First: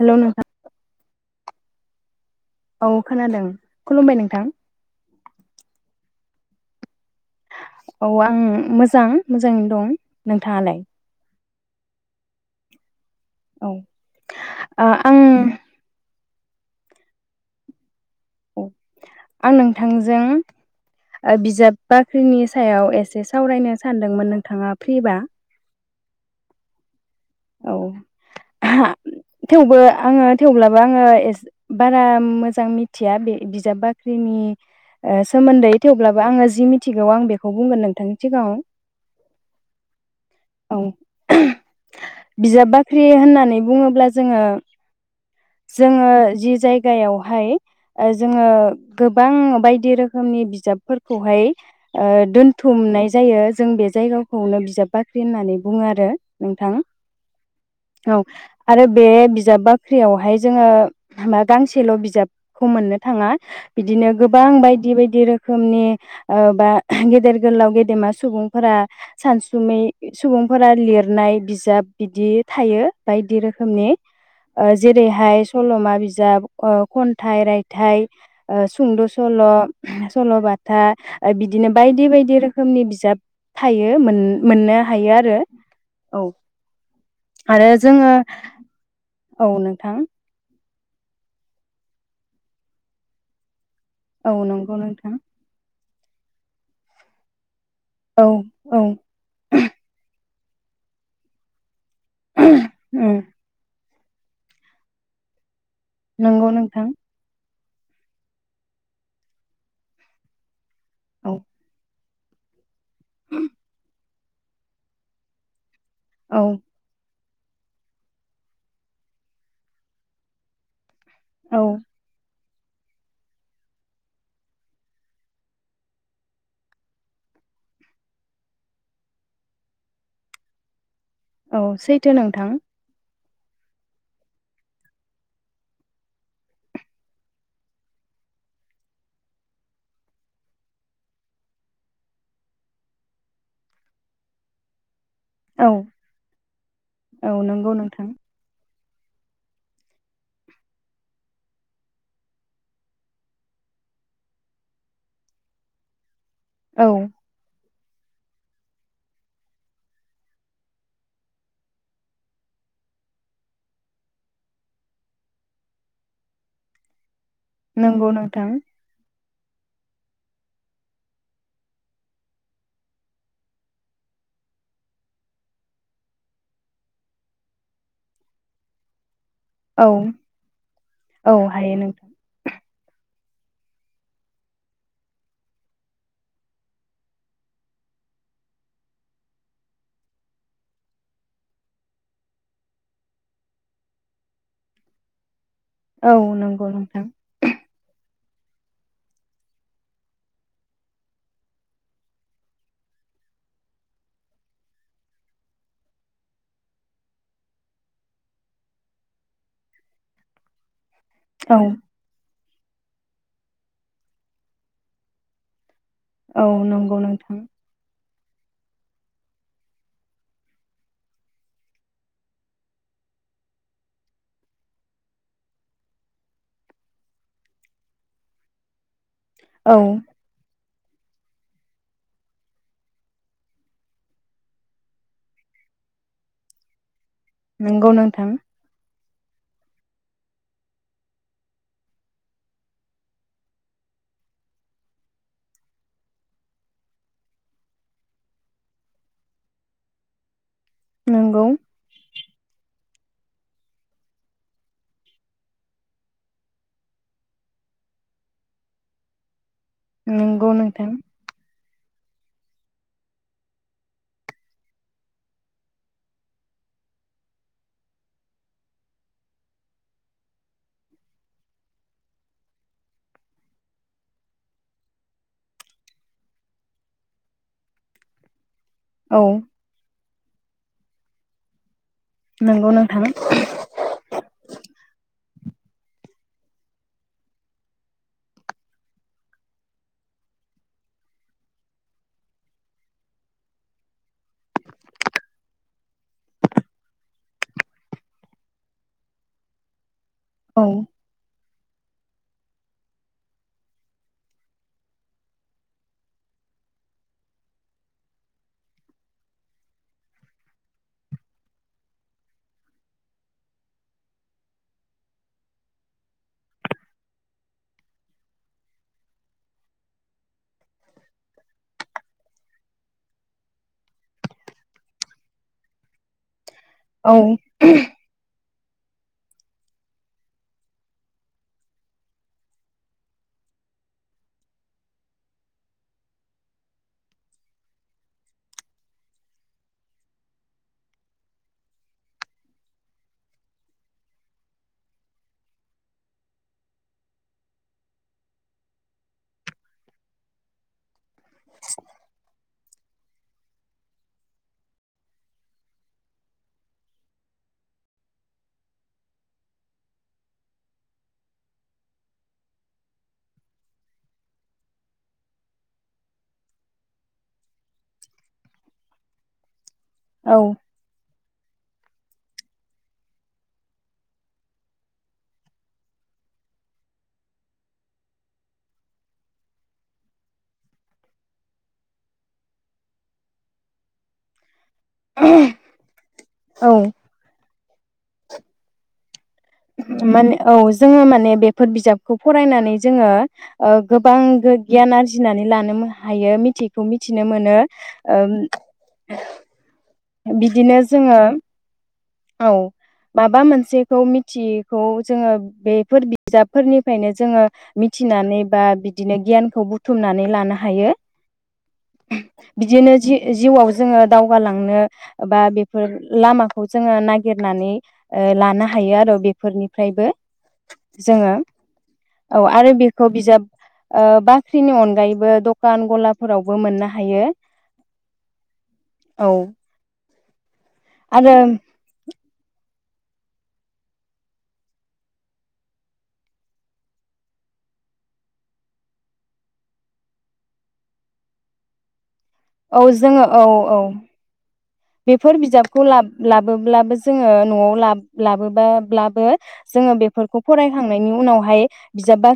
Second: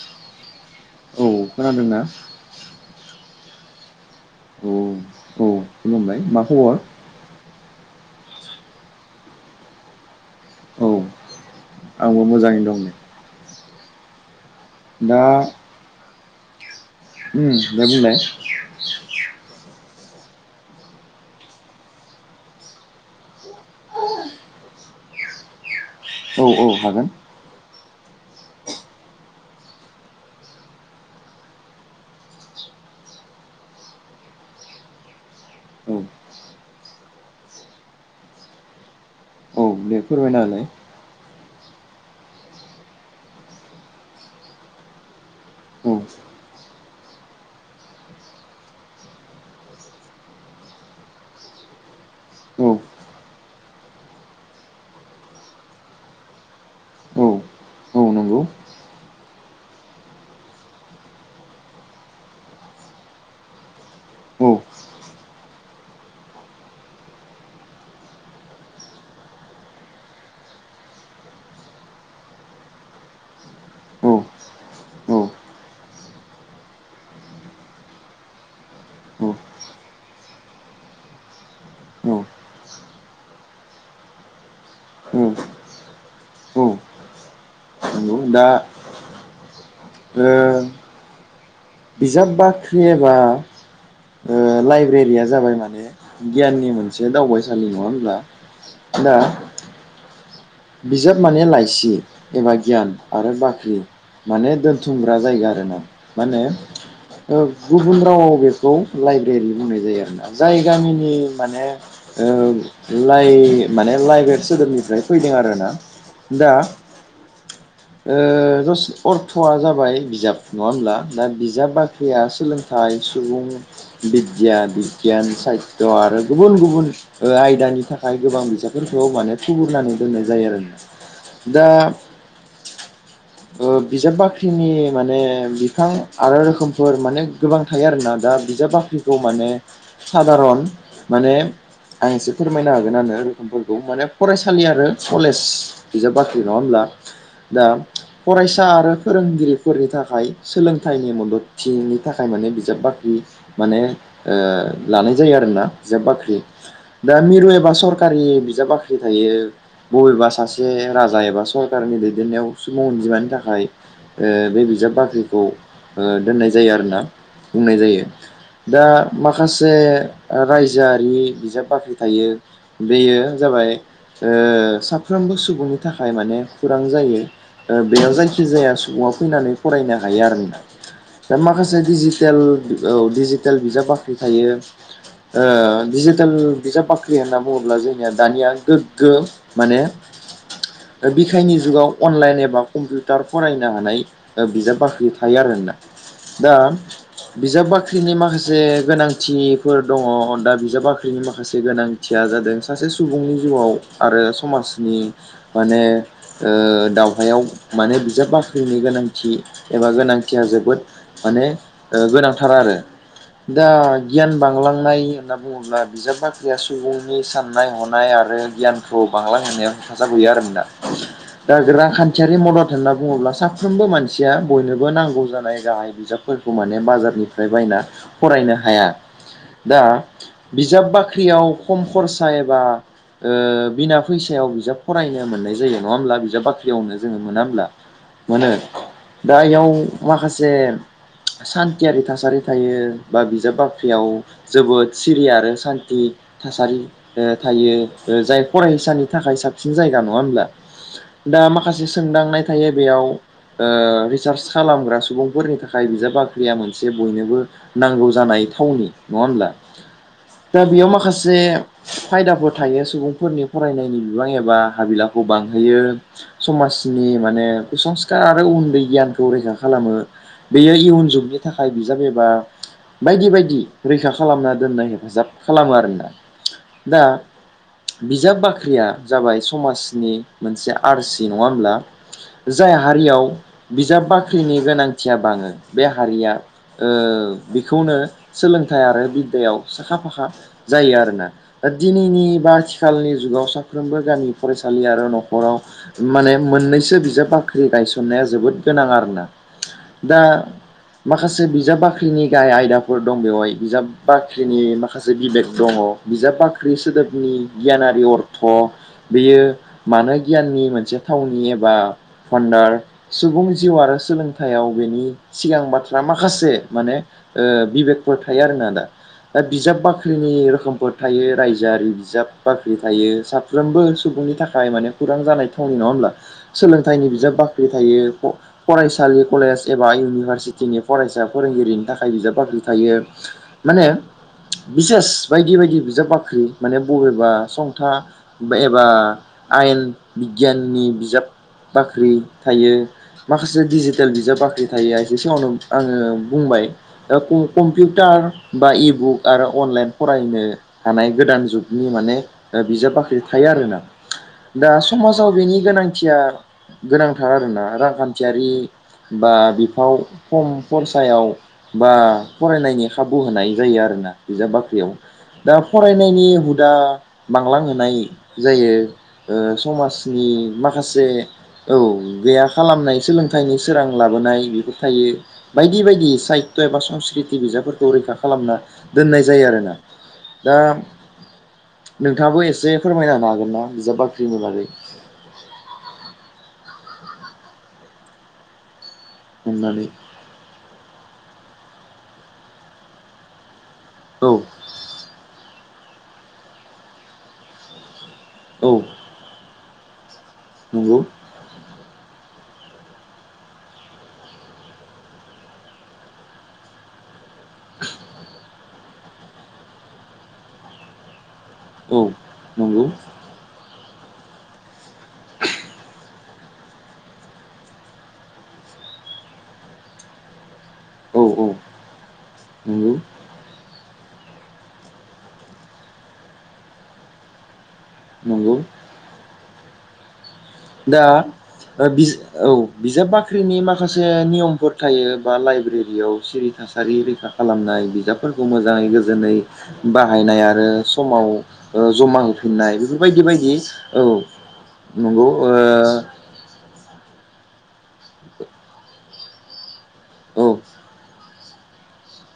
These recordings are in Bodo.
हेल नोंथां औ खोनादोंना? औ खोनादों, खुलुमबाय नों औ औ खुलुमबाय। मा खबर? औ आं मोजां मोजाङैनो दं। नोंथाङालाय? औ आंबो मोजाङैनो दं । औ ओ दा आं उम दे बुंलाय औ आं नोंथांजों ओ बिजाब बाख्रिनि सायाव एसे सावरायनो सानदोंमोन नोंथाङा फ्रिबा? औ औ हागोन। औ थेवबो आङो थेवब्लाबो आङो एस बारा मोजां मिथिया बे बिजाब बाख्रिनि ओ सोमोन्दै औ थेवब्लाबो आङो जि मिथिगौ आं बेखौ बुंगोन नोंथांनि सिगाङाव। बे फोरमायनाहोलाय। औ बिजाब बाख्रि होननानै बुङोब्ला जोङो औ जोङो जि जायगायावहाय ओ जोङो गोबां बायदि रोखोमनि बिजाबफोरखौहाय ओ औ दोनथुमनाय जायो जों बे जायगाखौनो बिजाब बाख्रि होननानै बुङो आरो नोंथां औ औ आरो बे बिजाब बाख्रियावहाय जोङो मा गांसेल बिजाबखौ मोननो थाङा। बिदिनो औ गोबां बायदि बायदि रोखोमनि ओ बा गेदेर गोलाव गेदेमा सुबुंफोरा सानसुमै सुबुंफोरा लिरनाय बिजाब बिदि थायो बायदि रोखोमनि औ ओ औ जेरैहाय सलमा बिजाब ओ खन्थाइ रायथाइ ओ सुंद सल सलबाथा ओ बिदिनो बायदि औ बायदि रोखोमनि बिजाब थायो मोन मोननो हायो आरो औ आरो जोङो नंगौ दा औ नोंथां ओ बिजाब बाख्रि एबा औ ओ नंगौ नोंथां लाइब्रेरिया जाबाय माने गियाननि मोनसे दावबाय [unintelligible] नि नङा होनब्ला? औ औ दा बिजाब माने लायसि एबा गियान उम आरो बाख्रि माने दोनथुमग्रा जायगा आरो ना माने नंगौ नोंथां औ गुबुन रावाव बेखौ लाइब्रेरि बुंनाय जायो आरोना जाय गामिनि औ माने औ लाइ माने लाइ सोदोबनिफ्राय फैदों आरोना औ दा ओ दस अर्थआ जाबाय बिजाब नङा होमब्ला दा औ बिजाब बाख्रिया सोलों थाइ सुबुं बिद्धिया, बिगियान, साहित्य आरो गुबुन गुबुन आयदानि थाखाय गोबां बिजाफोरखौ माने थुबुरनानै दोननाय जायो आरोना। औ दा सैथो नोंथां। ओ बिजाब बाख्रिनि माने बिफां आरो रोखोमफोर माने गोबां थायो आरोना दा बिजाब बाख्रिखौ माने सादारन माने आं एसे फोरमायनो हागोन आरो रोखोमफोरखौ माने फरायसालि आरो कलेज औ बिजाब बाख्रि नङा होनब्ला औ दा नंगौ नोंथां फरायसा आरो फोरोंगिरिफोरनि थाखाय सोलोंथाइनि मददथिनि थाखाय माने बिजाब बाख्रि माने ओ लानाय जायो आरोना बिजाब बाख्रि। औ दा मिरु एबा सर खारि बिजाब बाख्रि थायो। बबेबा सासे राजा एबा सरकारनि दैदेननायाव सुबुं अनजिमानि थाखाय ओ बे बिजाब बाख्रिखौ दोननाय जायो आरोना बुंनाय जायो नंगौ नोंथां दा माखासे रायजोआरि बिजाब बाख्रि थायो बेयो जाबाय ओ साफ्रोमबो सुबुंनि थाखाय माने खौरां जायो ओ बेयाव जायखिजाया सुबुंआ फैनानै औ फरायनो हायो आरो नो औ दा हायो माखासे नोंथां डिजिटेल औ डिजि टेल बिजाब बाख्रि थायो ओ डिजिटेल बिजाब बाख्रि होनना बुङोब्ला जोंनिया दानिया गो माने बिखायनि जुगाव अनलाइन एबा कम्पिउटार फरायनो हानाय बिजाब बाख्रि थायो आरो ना। औ दा नंगौ नोंथां बिजाब बाख्रिनि माखासे जे गोनांथिनिफोर दङ। दा बिजाब बाख्रिनि माखासे गोनांथिया जादों सासे सुबुंनि जिउआव आरो समाजनि माने ओ दावहायाव माने बिजाब बाख्रिनि गोनांथि एबा गोनांथिया जोबोद माने औ ओ गोनां थार आरो। दा गियान बांलांनाय होनना बुङोब्ला बिजाब औ बाख्रिया नंगौ सुबुंनि नोंथां साननाय हनाय आरो [unintelligible] बांलां होनायाव हेफाजाब गैया आरो बेना दा रांखान्थियारि मदद होनना बुङोब्ला साफ्रोमबो मानसिया बयनोबो नांगौ जानाय गाहाय बिजाबफोरखौ माने बाजारनिफ्राय बायना फरायनो हाया‌। दा औ बिजाब बाख्रियाव खम खरसा एबा ओ बिना फैसायाव बिजाब फरायनो मोननाय जायो नङा होमब्ला बिजाब बाख्रियावनो जोङो मोनाब्ला नंगौ नोंथां मोनो दा इयाव माखासे सान्थियारि थासारि थायो बा बिजाब बाख्रियाव जोबोद सिरि आरो सान्थि थासारि थायो ओ जाय। फरायसानि थाखाय साबसिन जायगा नङा होमब्ला। दा नंगौ माखासे सोंदांनाय थायो बेयाव रिसार्च खालामग्रा सुबुंफोरनि थाखाय बिजाब बाख्रिया मोनसे बयनोबो नांगौ जानाय थावनि नङा होनब्ला। नंगौ दा बेयाव नोंथां माखासे फायदाफोर थायो सुबुंफोरनि फरायनायनि बिबां एबा हाबिलाखौ बांहोयो समाजनि माने संस्कार आरो उन्दै गियानखौ रैखा खालामो बेयो इयुन जुगनि थाखाय बिजाब एबा बायदि बायदि रैखा खालामना दोननाय हेफाजाब खालामो आरोना दा बि जाब बाख [unintelligible] ख्रिया औ जाबाय समाजनि। मोनसे आरसि नङा होनोमब्ला? नंगौ जाय नोंथां हारियाव बिजाब बाख्रिनि गोनांथिया बाङो बे हारिया ओ बेखौनो सोलोंथाइ आरो बिद्दायाव साखा फाखा जायो आरोना दा दिनैनि बारथि खालनि जुगाव साफ्रोमबो गामि फरायसालि आरो नखराव माने मोननैसो बिजाब बाख्रि गायसननाया जोबोद गोनां आरोना दा औ माखासे। सो बिजाब बाख्रिनि गाहाय आयदाफोर दं बेवहाय बिजाब बाख्रिनि माखासे बिबेक दङ बिजाब बाख्रि सोदोबनि गियानारि अर्थ बेयो मानो गियाननि मोनसे थावनि एबा फानडार सुबुं जिउ आरो सोलोंथायाइाव बेनि सिगां बाथ्रा माखासे माने ओ बिबेकफोर थायो आरोना दा बिजाब बाख्रिनि रोखोमफोर थायो रायजोआरि बिजाब। बाख्रि थायो साफ्रोमबो सुबुंनि थाखाय माने खौरां जानाय थावनि नङा होमब्ला सोलोंथाइनि औ बिजाब बाख्रि थायो, फरायसालि कलेज एबा इउनिभारसिटिनि फरायसा फोरोंगिरिनि थाखाय बिजाब बाख्रि थायो माने बिसेस बायदि बायदि बिजाब बाख्रि माने बबे एबा संथा एबा आयेन बिगियाननि बिजाब बाख्रि थायो माखासे दिडिजिटेल बिजाब बाख्रि थायो एसे समावनो आङो बुंबाय कम्पिउटार बा इबुक आरो अनलाइन फरायनो हानाय गोदान जुग माने बिजाब बाख्रि थायो आरोना दा समाजाव बेनि गोनांथिया गोनांथार आरोना रांखान्थियारि बा बिफाव खम फरसायाव बा फरायनायनि खाबु होनाय जायो आरोना बिजाब बाख्रियाव दा फरायनायनि दा बांलांहोनाय जायो ओ समाजनि औ माखासे। औ गैया खालामनाय सोलोंथाइनि सोरां लाबोनाय बेफोर थायो बायदि बायदि साहित्य एबा संस्कृति बिजाबफोरखौ रैखा खालामना दोननाय जायो आरोना दा नोंथाङाबो एसे फोरमायना होनो हागोन ना बिजाब बाख्रिनि बागै औ। अननानै माने औ जोङो माने बे। फोर बिजाबखौ फरायनानै जोङो। गोबां औ गो गियान आरजिनानै लानो हायो मिथियैखौ मिथिनो मोनो ओं औ बिदिनो नंगौ जोङो औ माबा मोनसेखौ मिथियैखौ जोङो बेफोर बिजाबफोरनिफ्रायनो जोङो मिथिनानै बा बिदिनो गियानखौ बुथुमनानै लानो हायो औ नंगौ बिदिनो जि -जिउआव जोङो दावगालांनो बा बेफोर लामाखौ जोङो नागिरनानै ओ लानो हायो आरो बेफोरनिफ्रायबो औ जोङो औ औ आरो नंगौ बेखौ बिजाब ओ बाख्रिनि अनगायैबो दखान गलाफोरावबो मोननो हायो नंगौ औ दा आरो ओ बिजा औ बिजाब बाख्रिनि माखासे नियमफोर थायो बा लाइब्रेरियाव सिरि थासारि रैखा खालामनाय बिजाबफोरखौ मोजाङै गोजोनै बाहायनाय आरो समाव ओ जमा होफै फिननाय औ बेफोर बायदि जोङो औ बायदि औ नंगौ बेफोर बिजाबखौ ओ लाबो- लाबोब्लाबो जोङो नआव लाबो लाबोबाब्लाबो जोङो बेफोरखौ औ फरायखांनायनि उनाव हाय बिजाब बा।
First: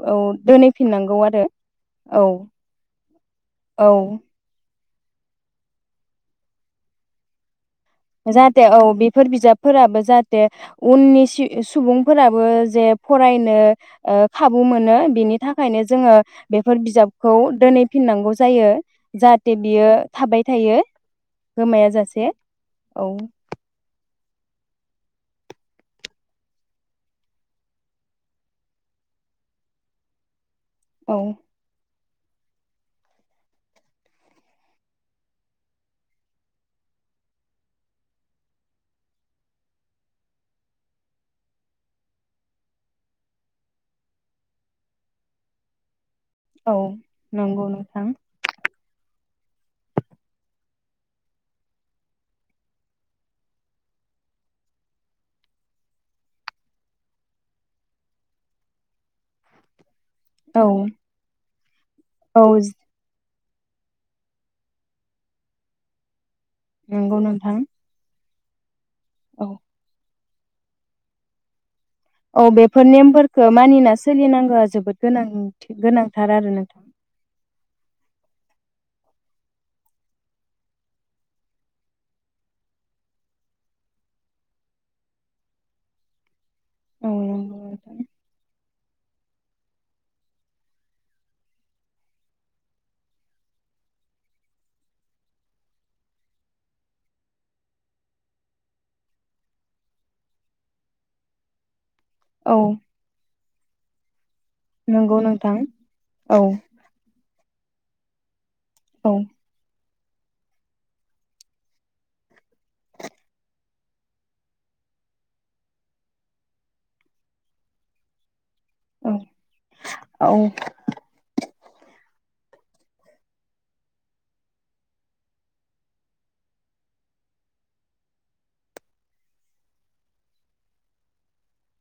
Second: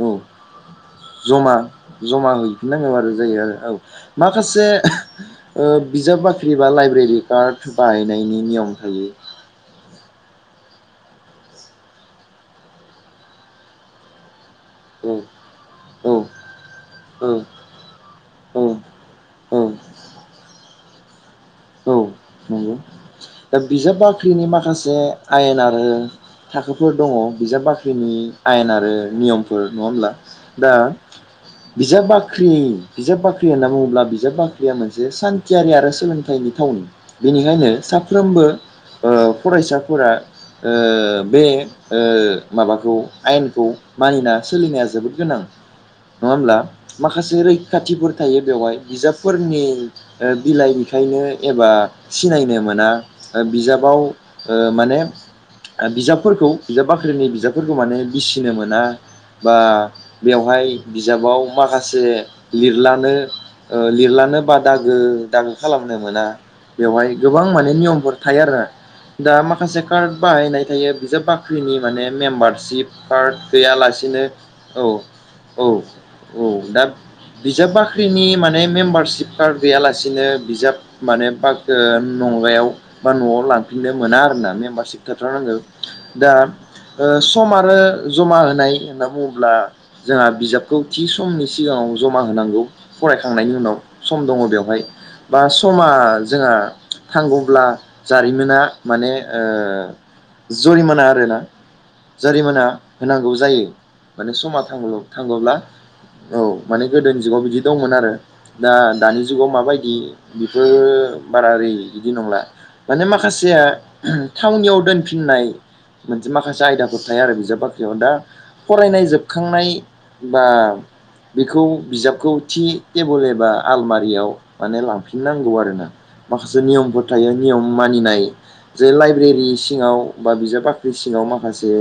औ जमा औ जमा हैफिननांगौ आरो जायो आरो औ माखासे ओ बिजाब बाख्रि बा लाइब्रेरि कार्ड बाहायनायनि जाहाथे नियम औ थायो बेफोर बिजाबफोराबो जाहाथे उननि सि-सुबुंफोराबो जे फरायनो ओ खाबु मोनो बिनि औ थाखायनो जोङो औ बेफोर बिजाबखौ औ दोनहैफिननांगौ जायो औ औ जाहाथे बियो थाबाय थायो गोमाया औ जासे नंगौ औ दा बिजाब बिजाब बाख्रिनि माखासे आयेन आरो थाखोफोर दङ बिजाब बाख्रिनि आयेन आरो नियमफोर नङा होमब्ला दा औ बिजाबाख्रि बाख्रि बिजाब बाख्रि होनना बुङोब्ला बिजाब बाख्रिया मोनसे सान्थियारि आरो सोलोंथाइनि थावनि बेनिखायनो साफ्रोमबो ओ फरायसाफोरा ओ बे ओ माबाखौ आयेनखौ मानिना सोलिनाया जोबोद गोनां नङा होमब्ला औ माखासे नंगौ नोंथां रैखाथिफोर थायो बेवहाय बिजाब फोरनि ओ बिलाइ बिखायनो एबा सिनायनो मोना बिजाबाव ओ माने बिजाबफोरखौ बिजाब बाख्रिनि बिजाबफोरखौ माने बिसिनो मोना बा औ बेवहाय बिजाबाव माखासे औ लिरल्लानो ओ लिरलानो बा दागो दागो खालामनो मोना बेवहाय नंगौ गोबां नोंथां माने नियमफोर थायो आरो दा औ माखासे कार्द बाहायनाय थायो बिजाब बाख्रिनि माने औ बेफोर मेम्बारशिप कार्द नेमफोरखौ मानिना गैयालासिनो सोलिनांगौआ जोबोद गोनां गोनांथार औ-औ-औ आरो दा नोंथां बिजाब बाख्रिनि मान बे मेम्बारशिप कार्ड गैयालासिनो बिजाब माने [unintelligible] बा नआव लांफिननो मोना आरोना मेम्बारशिब थाथार नांगो दा ओ औ सम नंगौ आरो नोंथां जमा होनाय होनना बुङो अब्ला जोंहा बिजाबखौ थि समनि सिगाङाव जमा होनांगौ फरायखांनायनि उनाव सम दङ बेवहाय बा स समा जोंहा थांगौब्ला जारिमिना माने जुरिमाना आरोना औ जारिमिना होनांगौ जायो माने समा थाङो नंगौ थाङोब्ला नोंथां औ माने गोदोनि जुगाव बिदि दंमोन आरो दा औ दानि जुगाव माबायदि बेफोर बारा ओरै बिदि नंला माने माखासेया थावनियाव दोनफिननाय मोनसे माखासे आयदाफोर थायो आरो बिजाब बाख्रियाव दा फरायनाय औ जोबखांनाय बा औ बेखौ बिजाबखौ थि टेबोल एबा आलमारियाव माने लांफि फिननांगौ आरोना माखासे नियमफोर थायो नियम मानिनाय जे लाइब्रेरि सिङाव बा बिजाब बाख्रि सिङाव माखासे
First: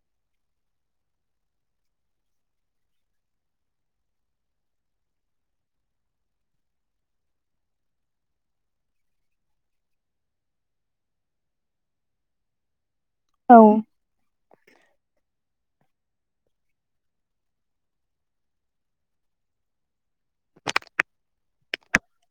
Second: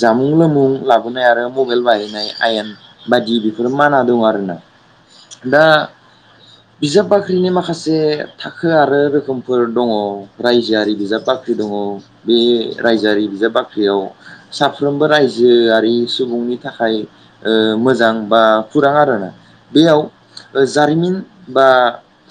जामुं लोमुं लाबोनाय आरो मबाइल बाहायनाय आयेन बायदि बिफोर माना दं आरो ना दा बिजाब बाख्रि बाख्रिनि माखासे थाखो आरो रोखोमफोर दङ रायजोआरि बिजाब बाख्रि दङ बे रायजोआरि बिजाब औ बाख्रियाव साफ्रोमबो रायजो जोआरि सुबुंनि थाखाय ओ मोजां बा खुरां आरोना बेयाव जारिमिन बा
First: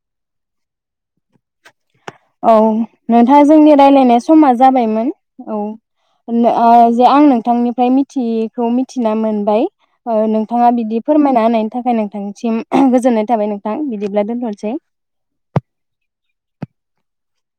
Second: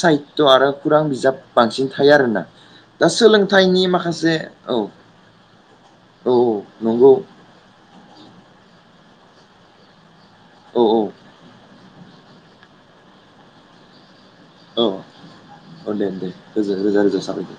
साहित्य आरो खुरां बिजाब बांसिन थायो आरोना औ दा नोंथाङा जोंनि सोलोंथाइनि रायलायनाय माखासे समा औ जाबायमोन औ औ नो जे नंगौ आं नोंथांनिफ्राय मिथियैखौ मिथिना मोन बाय ओ नोंथाङा औ बिदि औ फोरमायना होनायनि थाखाय नोंथांनि सिम गोजोननाय थाबाय नोंथां बिदि औ अ दे दे रोजा रोजा रोजा साबायखर